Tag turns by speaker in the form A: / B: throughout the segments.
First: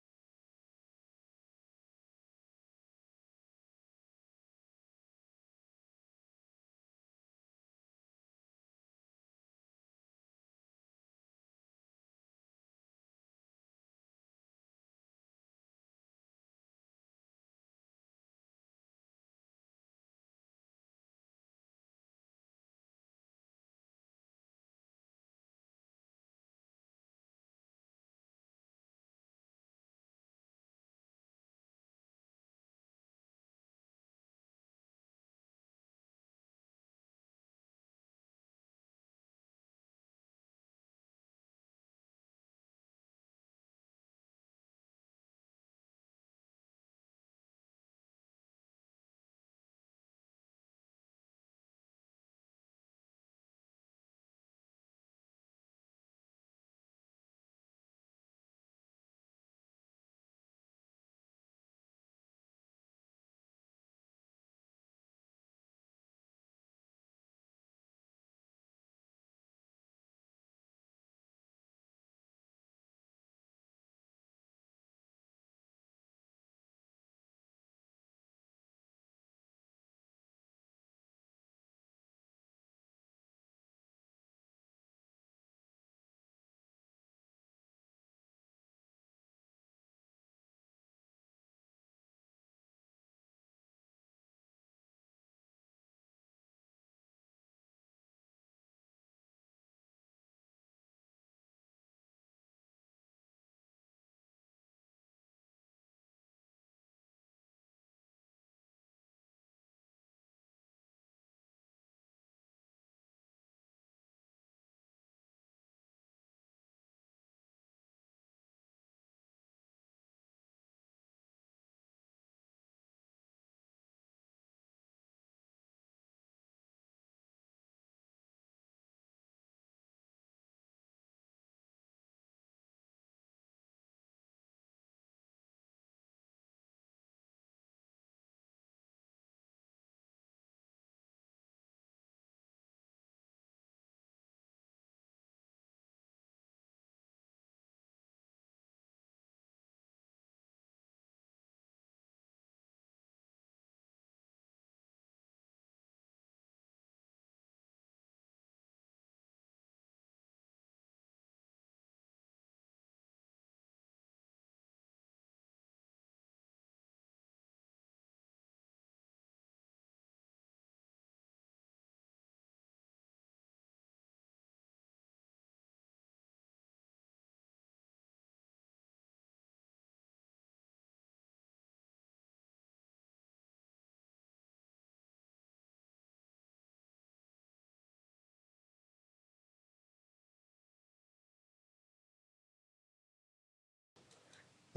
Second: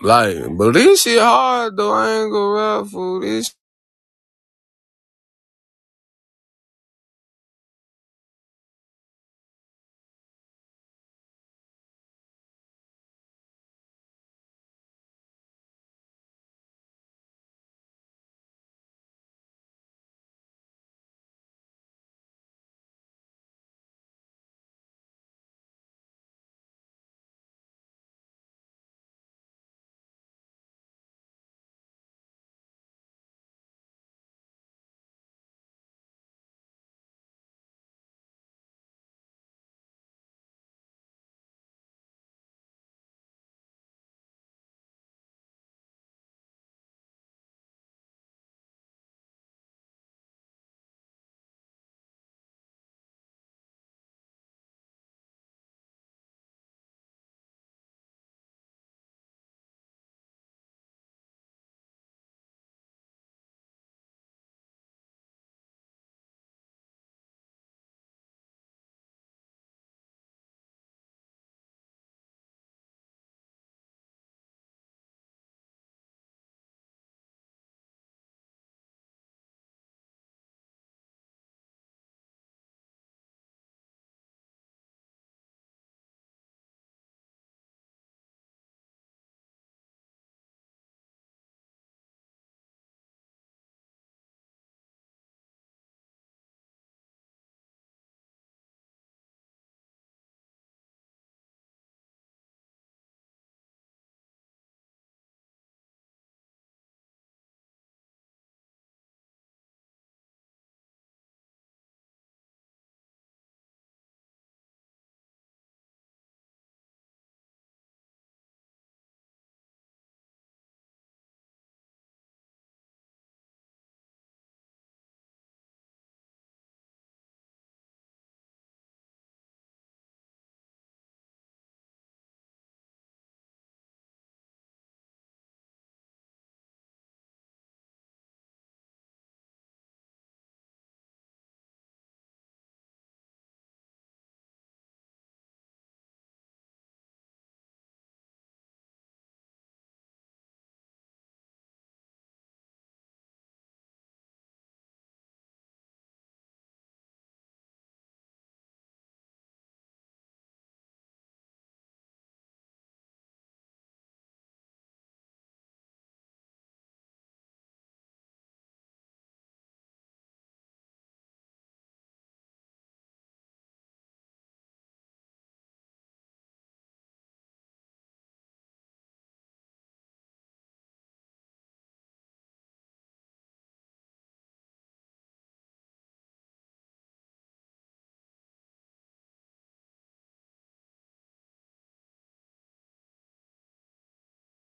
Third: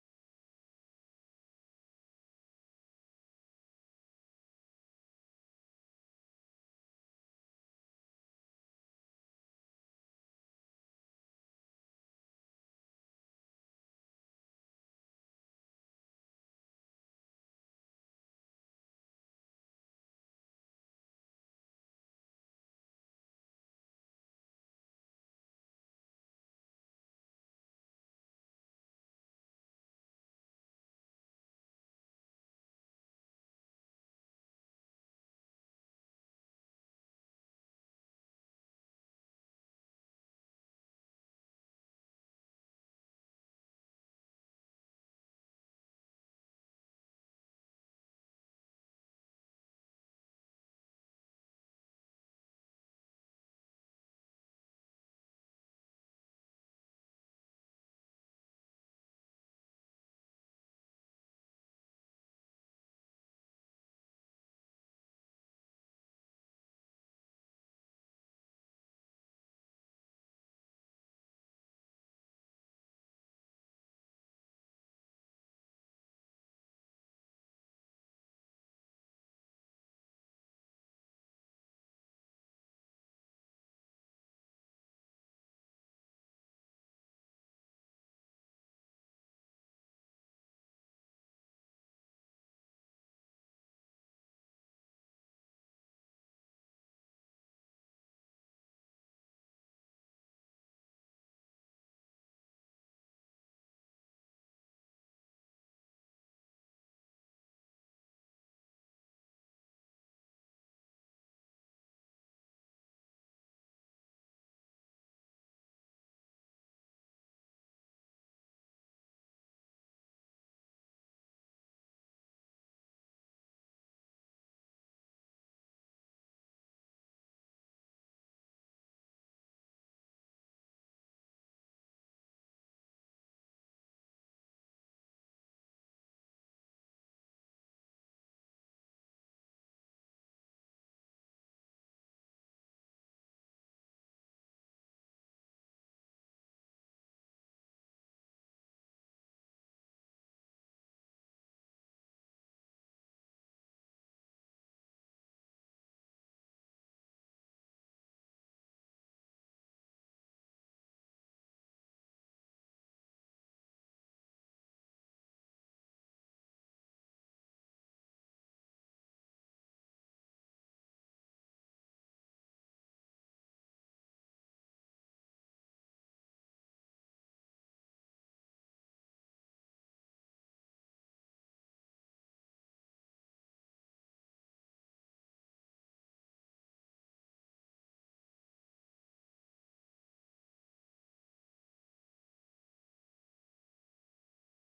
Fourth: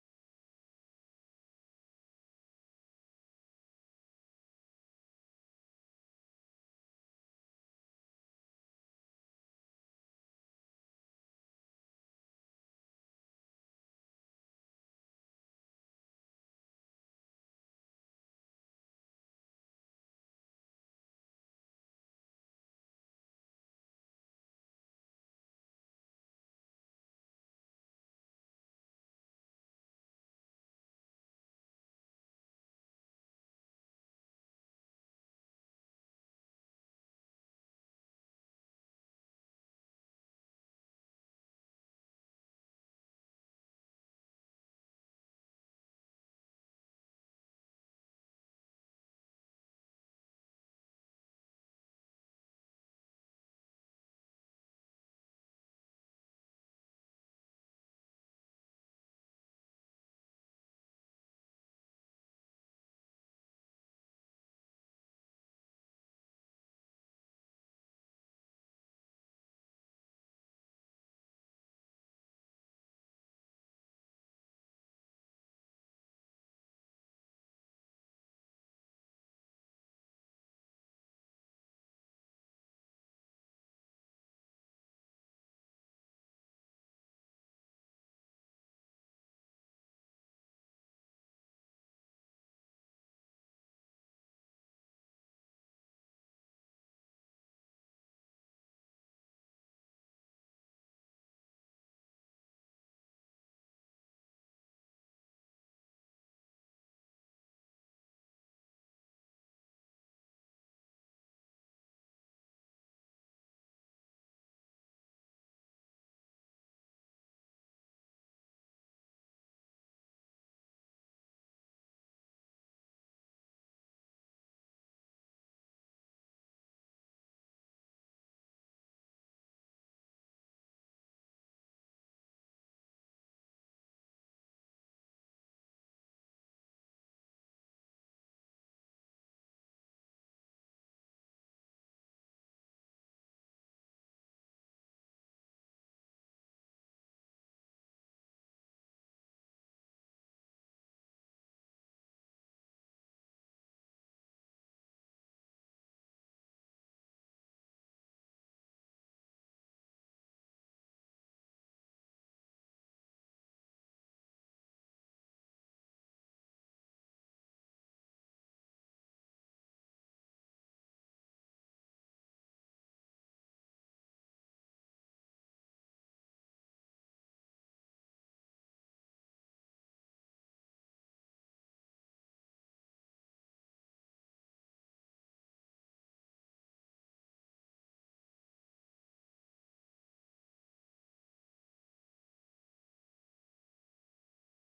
A: Like, but this shit hard though. I ain't gonna rap for this.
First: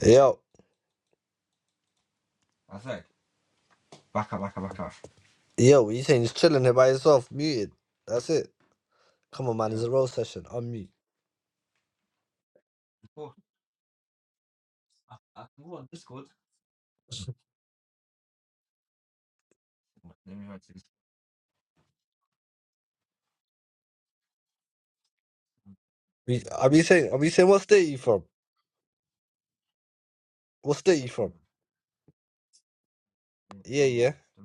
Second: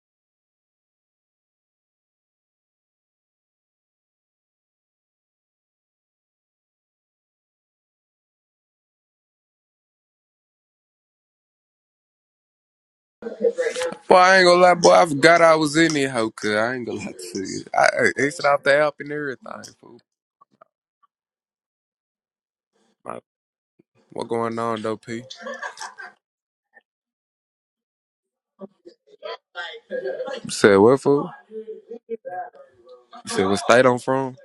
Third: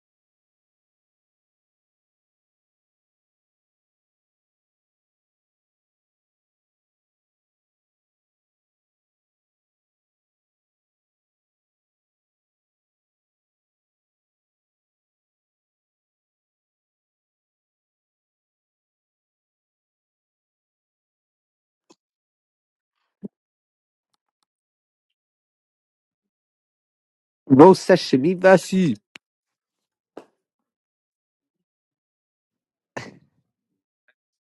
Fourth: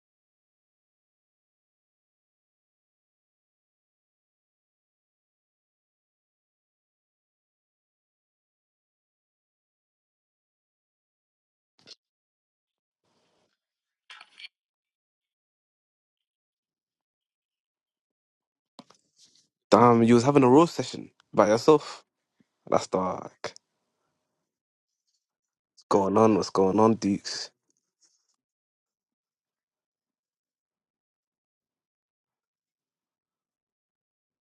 B: Yo, yo, you saying just chilling here by yourself, muted. That's it. Come on, man, it's a roll session. Unmute.
A: Boy, I ain't gonna lie, boy. I forgot I was in it, hoe. Cause I ain't gonna lie to you. I I exited off the app and everything. Fool.
C: Damn, you was having a roast session by yourself. That's
A: My-
C: dark.
A: What going on though, P?
C: What's going on?
B: We,
C: What's
B: are
C: going
B: we
C: on,
B: saying? Are we saying
C: Dukes?
B: what
D: Roast
B: state you from?
D: sashimi versus.
A: You said
B: What
A: what
B: state you
A: fool?
B: from?
A: You said what
B: Yeah,
A: state I'm
B: yeah.
A: from?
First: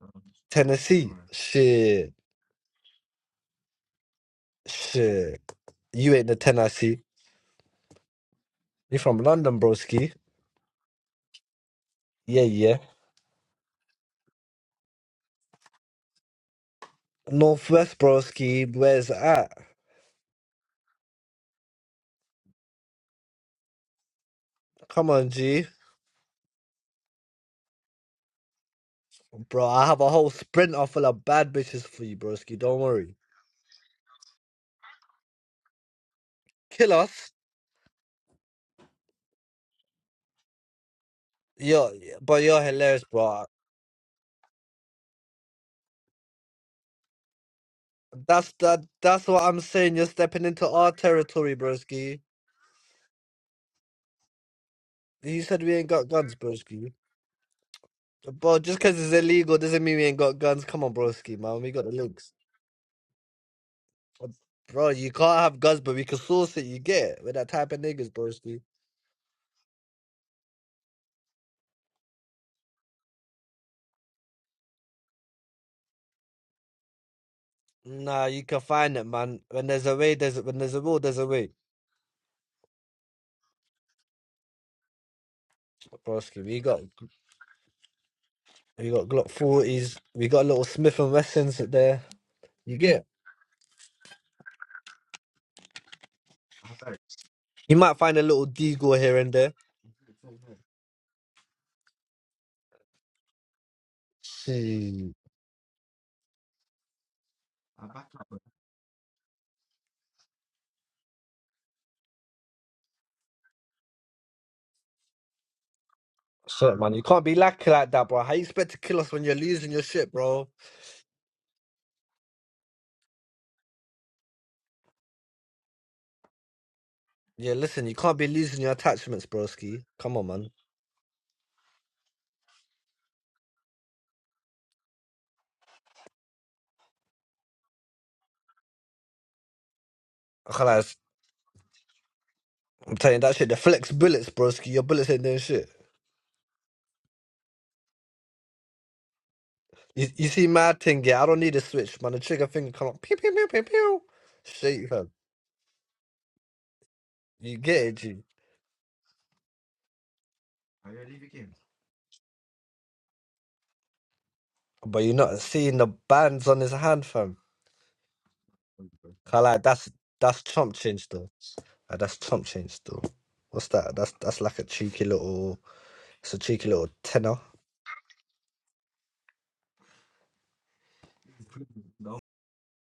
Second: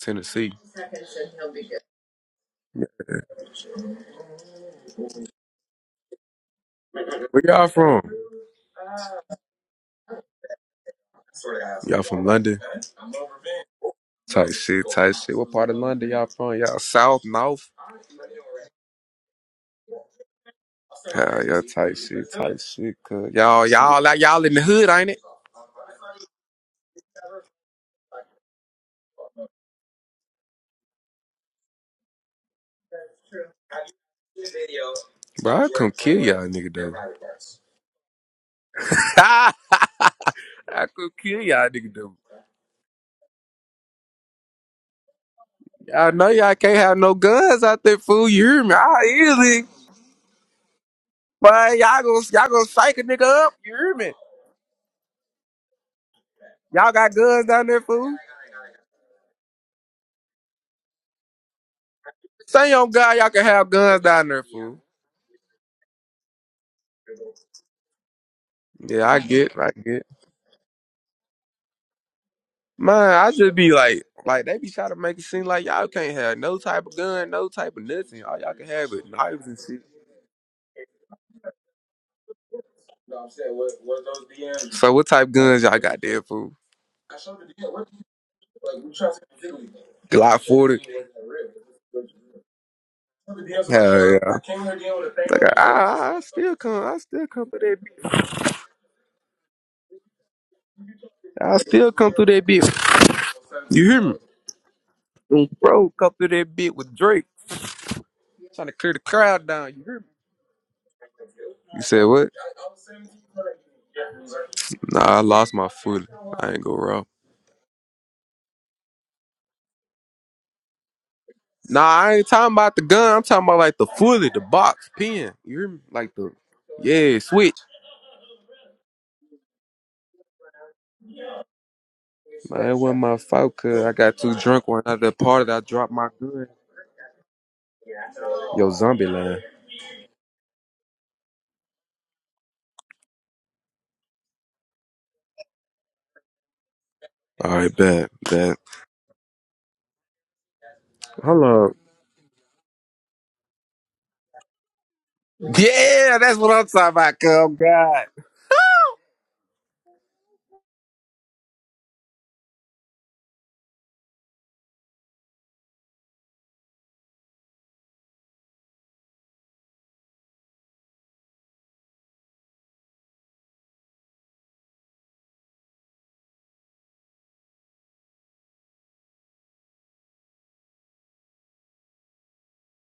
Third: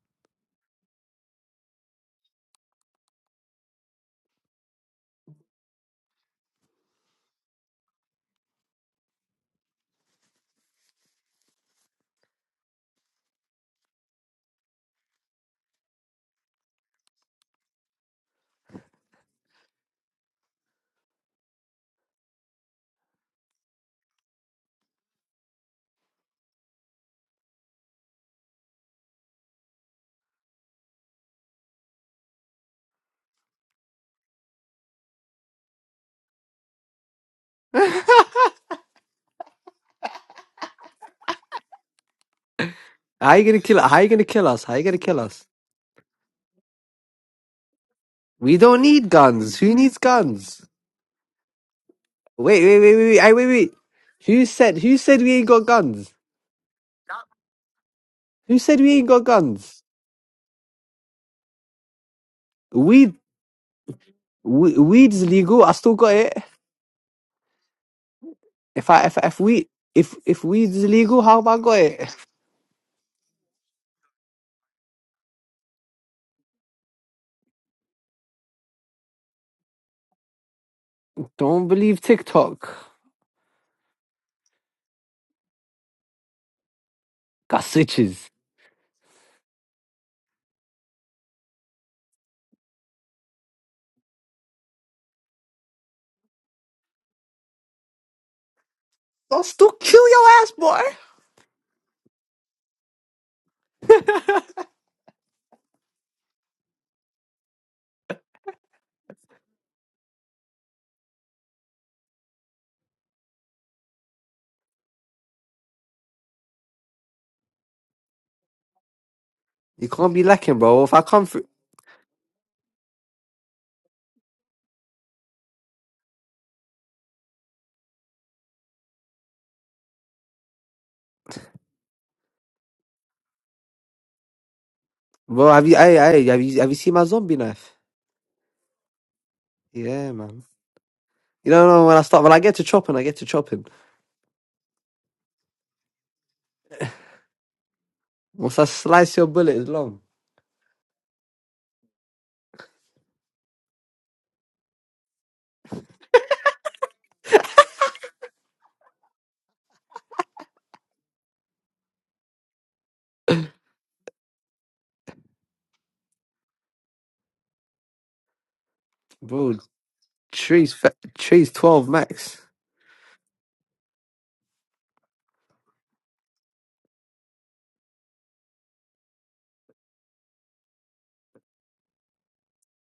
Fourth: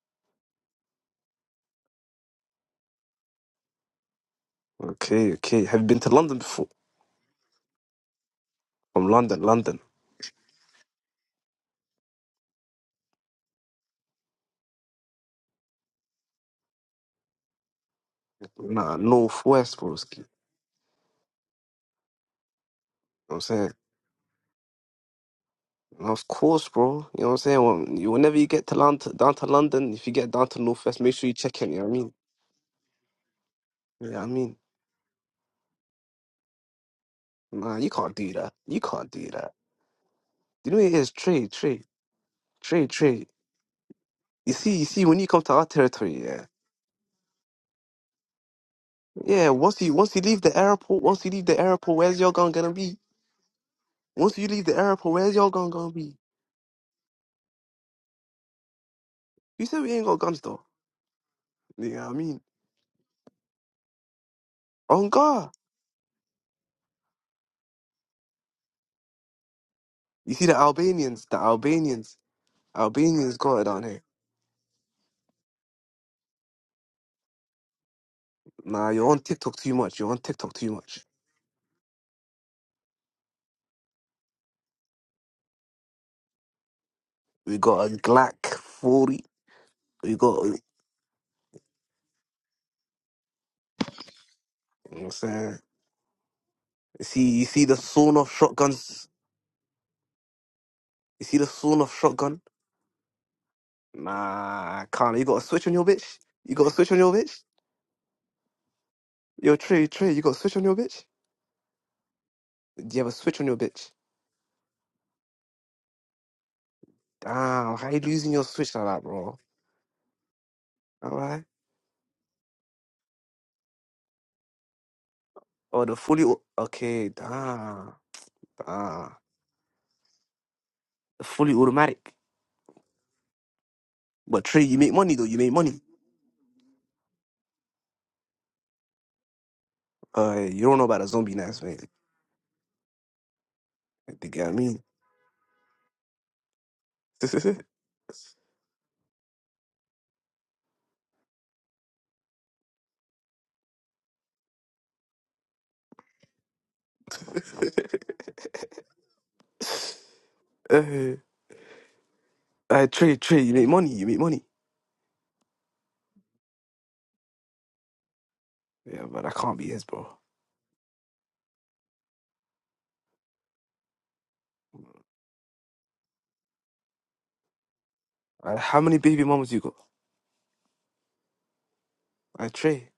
A: Tennessee.
B: Tennessee. Shit,
C: Okay,
B: shit.
C: okay. Have you been to
B: You ain't
C: London
B: the
C: before?
B: Tennessee.
A: Where y'all from?
B: You
C: From
B: from
C: London,
B: London,
C: London.
B: broski.
A: Y'all from
B: Yeah,
A: London?
B: yeah.
A: Type shit, type shit. What part of London y'all from? Y'all south, north?
B: Northwest, broski.
C: Nah,
B: Where's it at?
C: northwest, broski. You know
A: Yeah, y'all type shit, type shit. Cause
C: what I'm
A: y'all,
C: saying?
A: y'all, like y'all in the hood,
B: Come
A: ain't it?
B: on, G,
C: of course, bro. You know what I'm saying? When- you- Whenever you get to London, down to
B: bro. I
C: London,
B: have
C: if
B: a
C: you
B: whole
C: get down to
B: sprinter
C: Northwest,
B: full
C: make
B: of
C: sure you
B: bad
C: check in. You
B: bitches
C: know what I
B: for
C: mean?
B: you, broski. Don't worry.
C: Yeah, I mean,
A: Bro, I come kill y'all, nigga
B: Kill us.
A: though.
C: nah, you can't
D: How
C: do that. You can't do that. You know what
A: I
C: it is?
A: could kill
C: Trade,
A: y'all
C: trade,
B: Yo,
A: nigga them.
B: but you're
C: trade,
B: hilarious,
C: trade.
D: you
B: bro.
D: gonna kill? How you gonna kill
C: You
D: us?
C: see,
D: How you
C: you
D: gonna
C: see,
D: kill
C: when you come
D: us?
C: to our
A: Y'all
C: territory,
A: know
C: yeah,
A: y'all can't have no guns out there, fool. You
B: That's
D: We
A: hear me?
B: that.
D: don't
A: I
D: need
B: That's what
C: yeah.
D: guns.
B: I'm
A: easily.
D: Who
C: Once you
B: saying.
D: needs
B: You're
C: once you leave
B: stepping
C: the
D: guns?
B: into our
C: airport, once you leave
B: territory,
C: the
A: But
C: airport,
A: y'all
B: broski.
C: where's
A: gonna
C: your
A: y'all
C: gun
D: Wait,
A: gonna
C: gonna
D: wait,
C: be?
D: wait,
A: psych a
D: wait, wait, Aye, wait,
A: nigga up.
D: wait.
A: You hear me?
C: Once
D: Who
C: you leave the
D: said? Who
C: airport,
D: said we
C: where's
B: You
D: ain't
C: your
B: said
D: got
C: gun
B: we ain't
C: gonna
B: got
D: guns?
C: be?
B: guns,
A: Y'all
B: broski.
A: got guns down there, fool.
D: Who
B: Bro,
D: said
B: just
D: we
B: because
D: ain't
B: it's
D: got
B: illegal
C: You said
D: guns?
B: doesn't
C: we
B: mean we
C: ain't
B: ain't
C: got
B: got
C: guns though.
B: guns. Come on, broski, man. We got
C: You
B: the
C: know what I
B: links.
C: mean?
A: Say on
D: Weed,
A: God, y'all can have guns down there,
D: we,
A: fool.
B: Bro,
C: On
B: you
D: weed's
B: can't
C: God.
B: have
D: legal. I
B: guns,
D: still
B: but we
D: got
B: can
D: it.
B: source it. You get it with that type of niggas, broski.
D: If I,
A: Yeah,
D: if,
A: I
D: if
A: get,
D: we,
A: I get.
D: if,
C: You
D: if
C: see the
D: weed's legal,
C: Albanians, the
D: how have I got it?
C: Albanians,
A: Man, I
C: Albanians
A: should
C: got it
A: be
C: down here.
A: like, like they be trying to make it seem like y'all can't have no type of gun, no type of nothing.
B: Nah,
A: All
B: you
A: y'all
B: can
A: can
C: Nah,
A: have
B: find
A: is
B: it,
C: you're on
B: man.
A: knives
C: TikTok
A: and
B: When
C: too
A: shit.
B: there's a
C: much. You're
B: way,
C: on
B: there's
C: TikTok
B: when
C: too
B: there's a will,
C: much.
B: there's a way,
D: Don't believe TikTok.
A: So what type of guns y'all got there,
B: broski.
A: fool?
B: We got
C: We
D: Got
C: got a
D: switches.
C: Glock
B: we got
C: 40.
B: Glock forties.
C: We
B: We
A: Glock
C: got,
B: got
C: you know
B: little
A: forty.
B: Smith and Wessons there. You get.
A: Hell yeah.
C: what I'm
A: Like, I,
C: saying?
A: I still come.
B: it?
A: I
C: You
A: still
C: see, you
A: come through
C: see
B: You
C: the
A: that
B: might
A: bit.
C: sawn
B: find a
C: off
B: little deagle
C: shotguns.
B: here and
D: I'll
B: there.
D: still kill your ass, boy.
C: You see the
A: I
C: sawn
A: still
C: off
A: come through
C: shotgun?
A: that bit. You hear me?
C: Nah,
B: See.
C: can't. You got a
A: Them
C: switch on your
A: Bro, come
C: bitch?
A: through
C: You
A: that
C: got a
A: bit
C: switch
A: with
C: on your
A: Drake.
C: bitch?
A: Trying to clear the crowd
C: Yo,
A: down. You
C: Trey,
A: hear me?
C: Trey, you got a switch on your bitch?
A: You said what?
C: Do you have a switch on your bitch?
A: Nah, I lost my fully. I ain't go
B: Shit, man, you
A: wrong.
B: can't be like
C: Damn, how
B: like
C: you
B: that, bro.
C: losing
B: How you
C: your
B: expect
C: switch
B: to
C: like
B: kill
C: that,
B: us when you're
C: bro?
B: losing your
D: You
B: shit,
D: can't be
B: bro?
D: lacking, bro. If I
C: All
D: come
C: right.
D: through,
A: Nah, I ain't talking about the gun. I'm talking about like the fully, the box, pin. You hear me?
C: Oh, the
A: Like
C: fully
A: the,
C: au- okay,
A: yeah,
B: Yeah,
A: switch.
B: listen,
C: damn,
B: you can't be losing your
C: damn.
B: attachments, broski. Come on, man.
C: The fully automatic.
A: Man, that wasn't my fault, cuz I got too
C: But Trey,
A: drunk
C: you
A: when
C: make
A: I the
C: money though. You
A: party.
D: bro,
C: make
A: I
D: have you,
C: money.
D: I,
A: dropped my
D: I, have
A: gun.
D: you, have you seen my zombie knife?
A: Yo, zombie land.
D: Yeah, man.
C: Uh,
B: I
C: you
B: can't
C: don't
B: lie,
C: know about a zombie
D: You
C: nest,
D: don't
C: man.
D: know when I start when I get to chopping,
B: I'm
D: I get
B: telling you
D: to
B: that shit. The
D: chopping.
B: flex bullets,
C: They I
B: broski.
C: mean?
B: Your bullets ain't doing shit.
A: All right, bet, bet.
D: Once I slice your bullet, it's long,
B: You, you see, mad thing, yeah. I don't
A: Hold
B: need
A: on.
B: a switch, man. The trigger finger come up, pew pew pew pew pew. Shit, fam.
A: Yeah, that's what I'm talking about. Cuz. Oh
B: You get it,
A: God.
B: G.
C: uh, uh, Trey, Trey, you make money. You make money.
B: But you're not seeing the bands on his hand, fam.
C: Yeah, but I
B: I
D: bro.
C: can't
B: like
C: be his,
B: that's
C: bro.
B: that's
D: Trees,
B: chump
D: fe-
B: change though.
D: trees, twelve
B: Like, that's
D: max.
B: chump change though. What's that? That's that's like a cheeky little. It's a cheeky little tenner.
C: Uh, how many baby mamas you got? I Trey.